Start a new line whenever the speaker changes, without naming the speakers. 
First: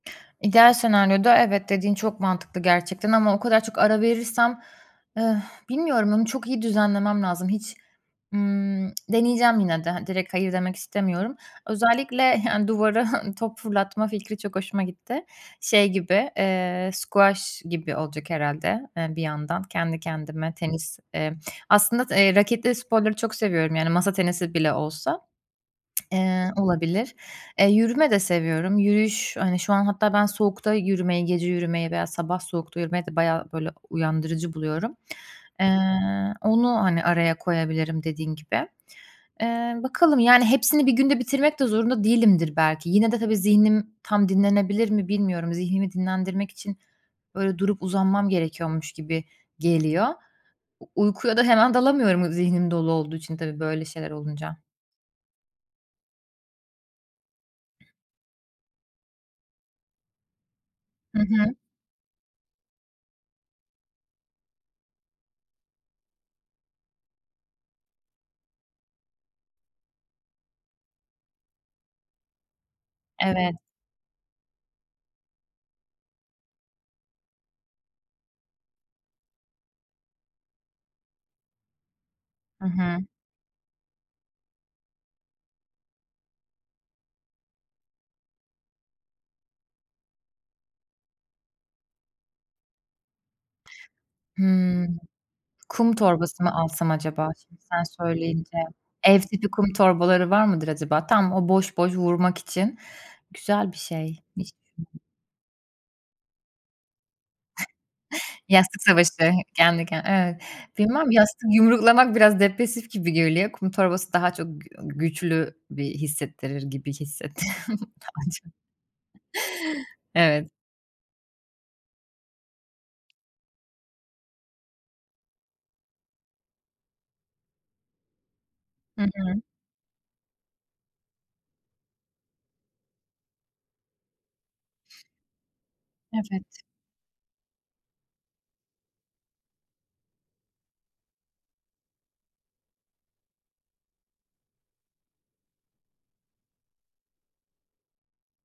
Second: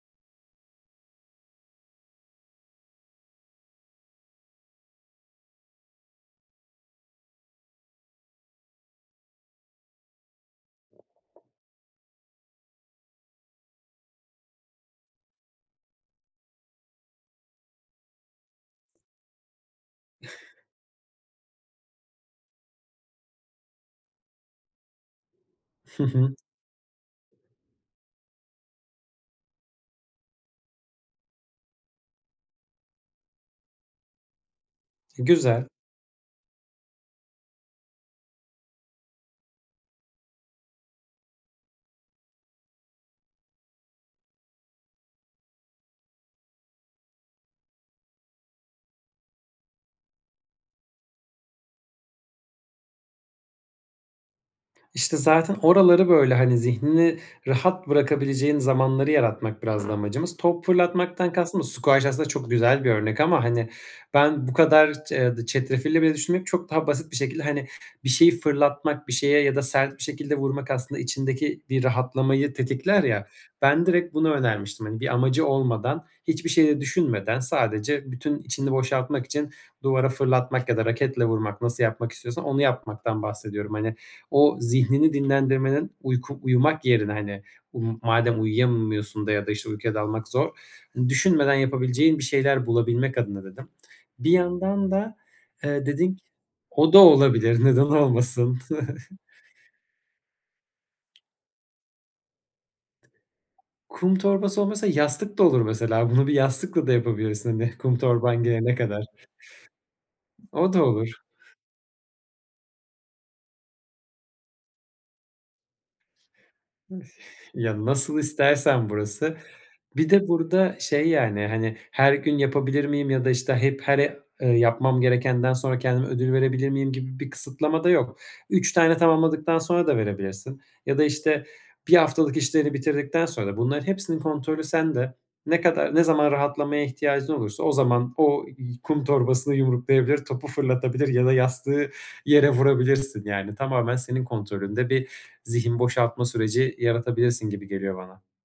İdeal senaryoda, evet, dediğin çok mantıklı gerçekten ama o kadar çok ara verirsem, bilmiyorum onu çok iyi düzenlemem lazım. Hiç, ımm, deneyeceğim yine de. Hani, direkt "hayır" demek istemiyorum. Özellikle, yani, duvara top fırlatma fikri çok hoşuma gitti. Şey, gibi, eee, squash gibi olacak herhâlde, eee, bir yandan kendi kendime tenis, eee, aslında, t eee, raketli sporları çok seviyorum. Yani, masa tenisi bile olsa.
Hı hı.
Eee, olabilir. E, yürüme de seviyorum. Yürüyüş, hani, şu an hatta ben soğukta yürümeyi, gece yürümeyi veya sabah soğukta yürümeyi de bayağı, böyle, uyandırıcı buluyorum.
E, güzel.
Eee, onu, hani, araya koyabilirim dediğin gibi. Eee, bakalım, yani, hepsini bir günde bitirmek de zorunda değilimdir belki. Yine de, tabii, zihnim tam dinlenebilir mi, bilmiyorum. Zihnimi dinlendirmek için, böyle, durup uzanmam gerekiyormuş gibi geliyor. U uykuya da hemen dalamıyorum o zihnim dolu olduğu için tabii böyle şeyler olunca.
İşte, zaten oraları, böyle, hani, zihnini rahat bırakabileceğin zamanları yaratmak biraz da amacımız. Top
Hı
fırlatmaktan
hı.
kastım da, squash aslında çok güzel bir örnek ama, hani, ben bu kadar ce eee, çetrefilli bile düşünmeyip çok daha basit bir şekilde, hani, bir şeyi fırlatmak bir şeye ya da sert bir şekilde vurmak aslında içindeki bir rahatlamayı tetikler ya,
Evet.
ben direkt bunu önermiştim, hani, bir amacı olmadan, hiçbir şeyi de düşünmeden sadece bütün içini boşaltmak için duvara fırlatmak ya da raketle vurmak, nasıl yapmak istiyorsan onu
I hı.
yapmaktan bahsediyorum. Hani, o zihnini dinlendirmenin uyku uyumak yerine, hani, um madem uyuyamıyorsun da ya da, işte, uykuya dalmak zor. Düşünmeden yapabileceğin bir şeyler bulabilmek adına dedim. Bir yandan
Hımm.
da, eee,
Kum
dedin ki
torbası mı alsam
O da
acaba? Şimdi
olabilir neden
sen söyleyince,
olmasın.
ev tipi kum torbaları var mıdır acaba? Tam o boş boş vurmak için güzel bir
Kum
şey. Hiç
torbası olmuyorsa
düşünme
yastık da olur mesela. Bunu bir yastıkla da yapabilirsin, hani, kum torban gelene
Yastık
kadar.
savaşı kendi ken Evet.
O da
Bilmem,
olur.
yastık yumruklamak biraz depresif gibi geliyor. Kum torbası daha çok g güçlü, bir, hissettirir gibi hissettim
Ya, nasıl
daha çok.
istersen burası. Bir de
Evet.
burada, şey, yani, hani, "Her gün yapabilir miyim?" ya da, işte, hep, her e "Yapmam gerekenden sonra kendime ödül verebilir miyim?" gibi bir kısıtlama da yok. 3 tane
Hı hı.
tamamladıktan sonra da verebilirsin ya da, işte, 1 haftalık işlerini bitirdikten sonra. Bunlar hepsinin kontrolü sende. Ne kadar ne zaman
Evet.
rahatlamaya ihtiyacın olursa o zaman o y kum torbasını yumruklayabilir, topu fırlatabilir ya da yastığı yere vurabilirsin, yani, tamamen senin kontrolünde bir zihin boşaltma süreci yaratabilirsin gibi geliyor bana.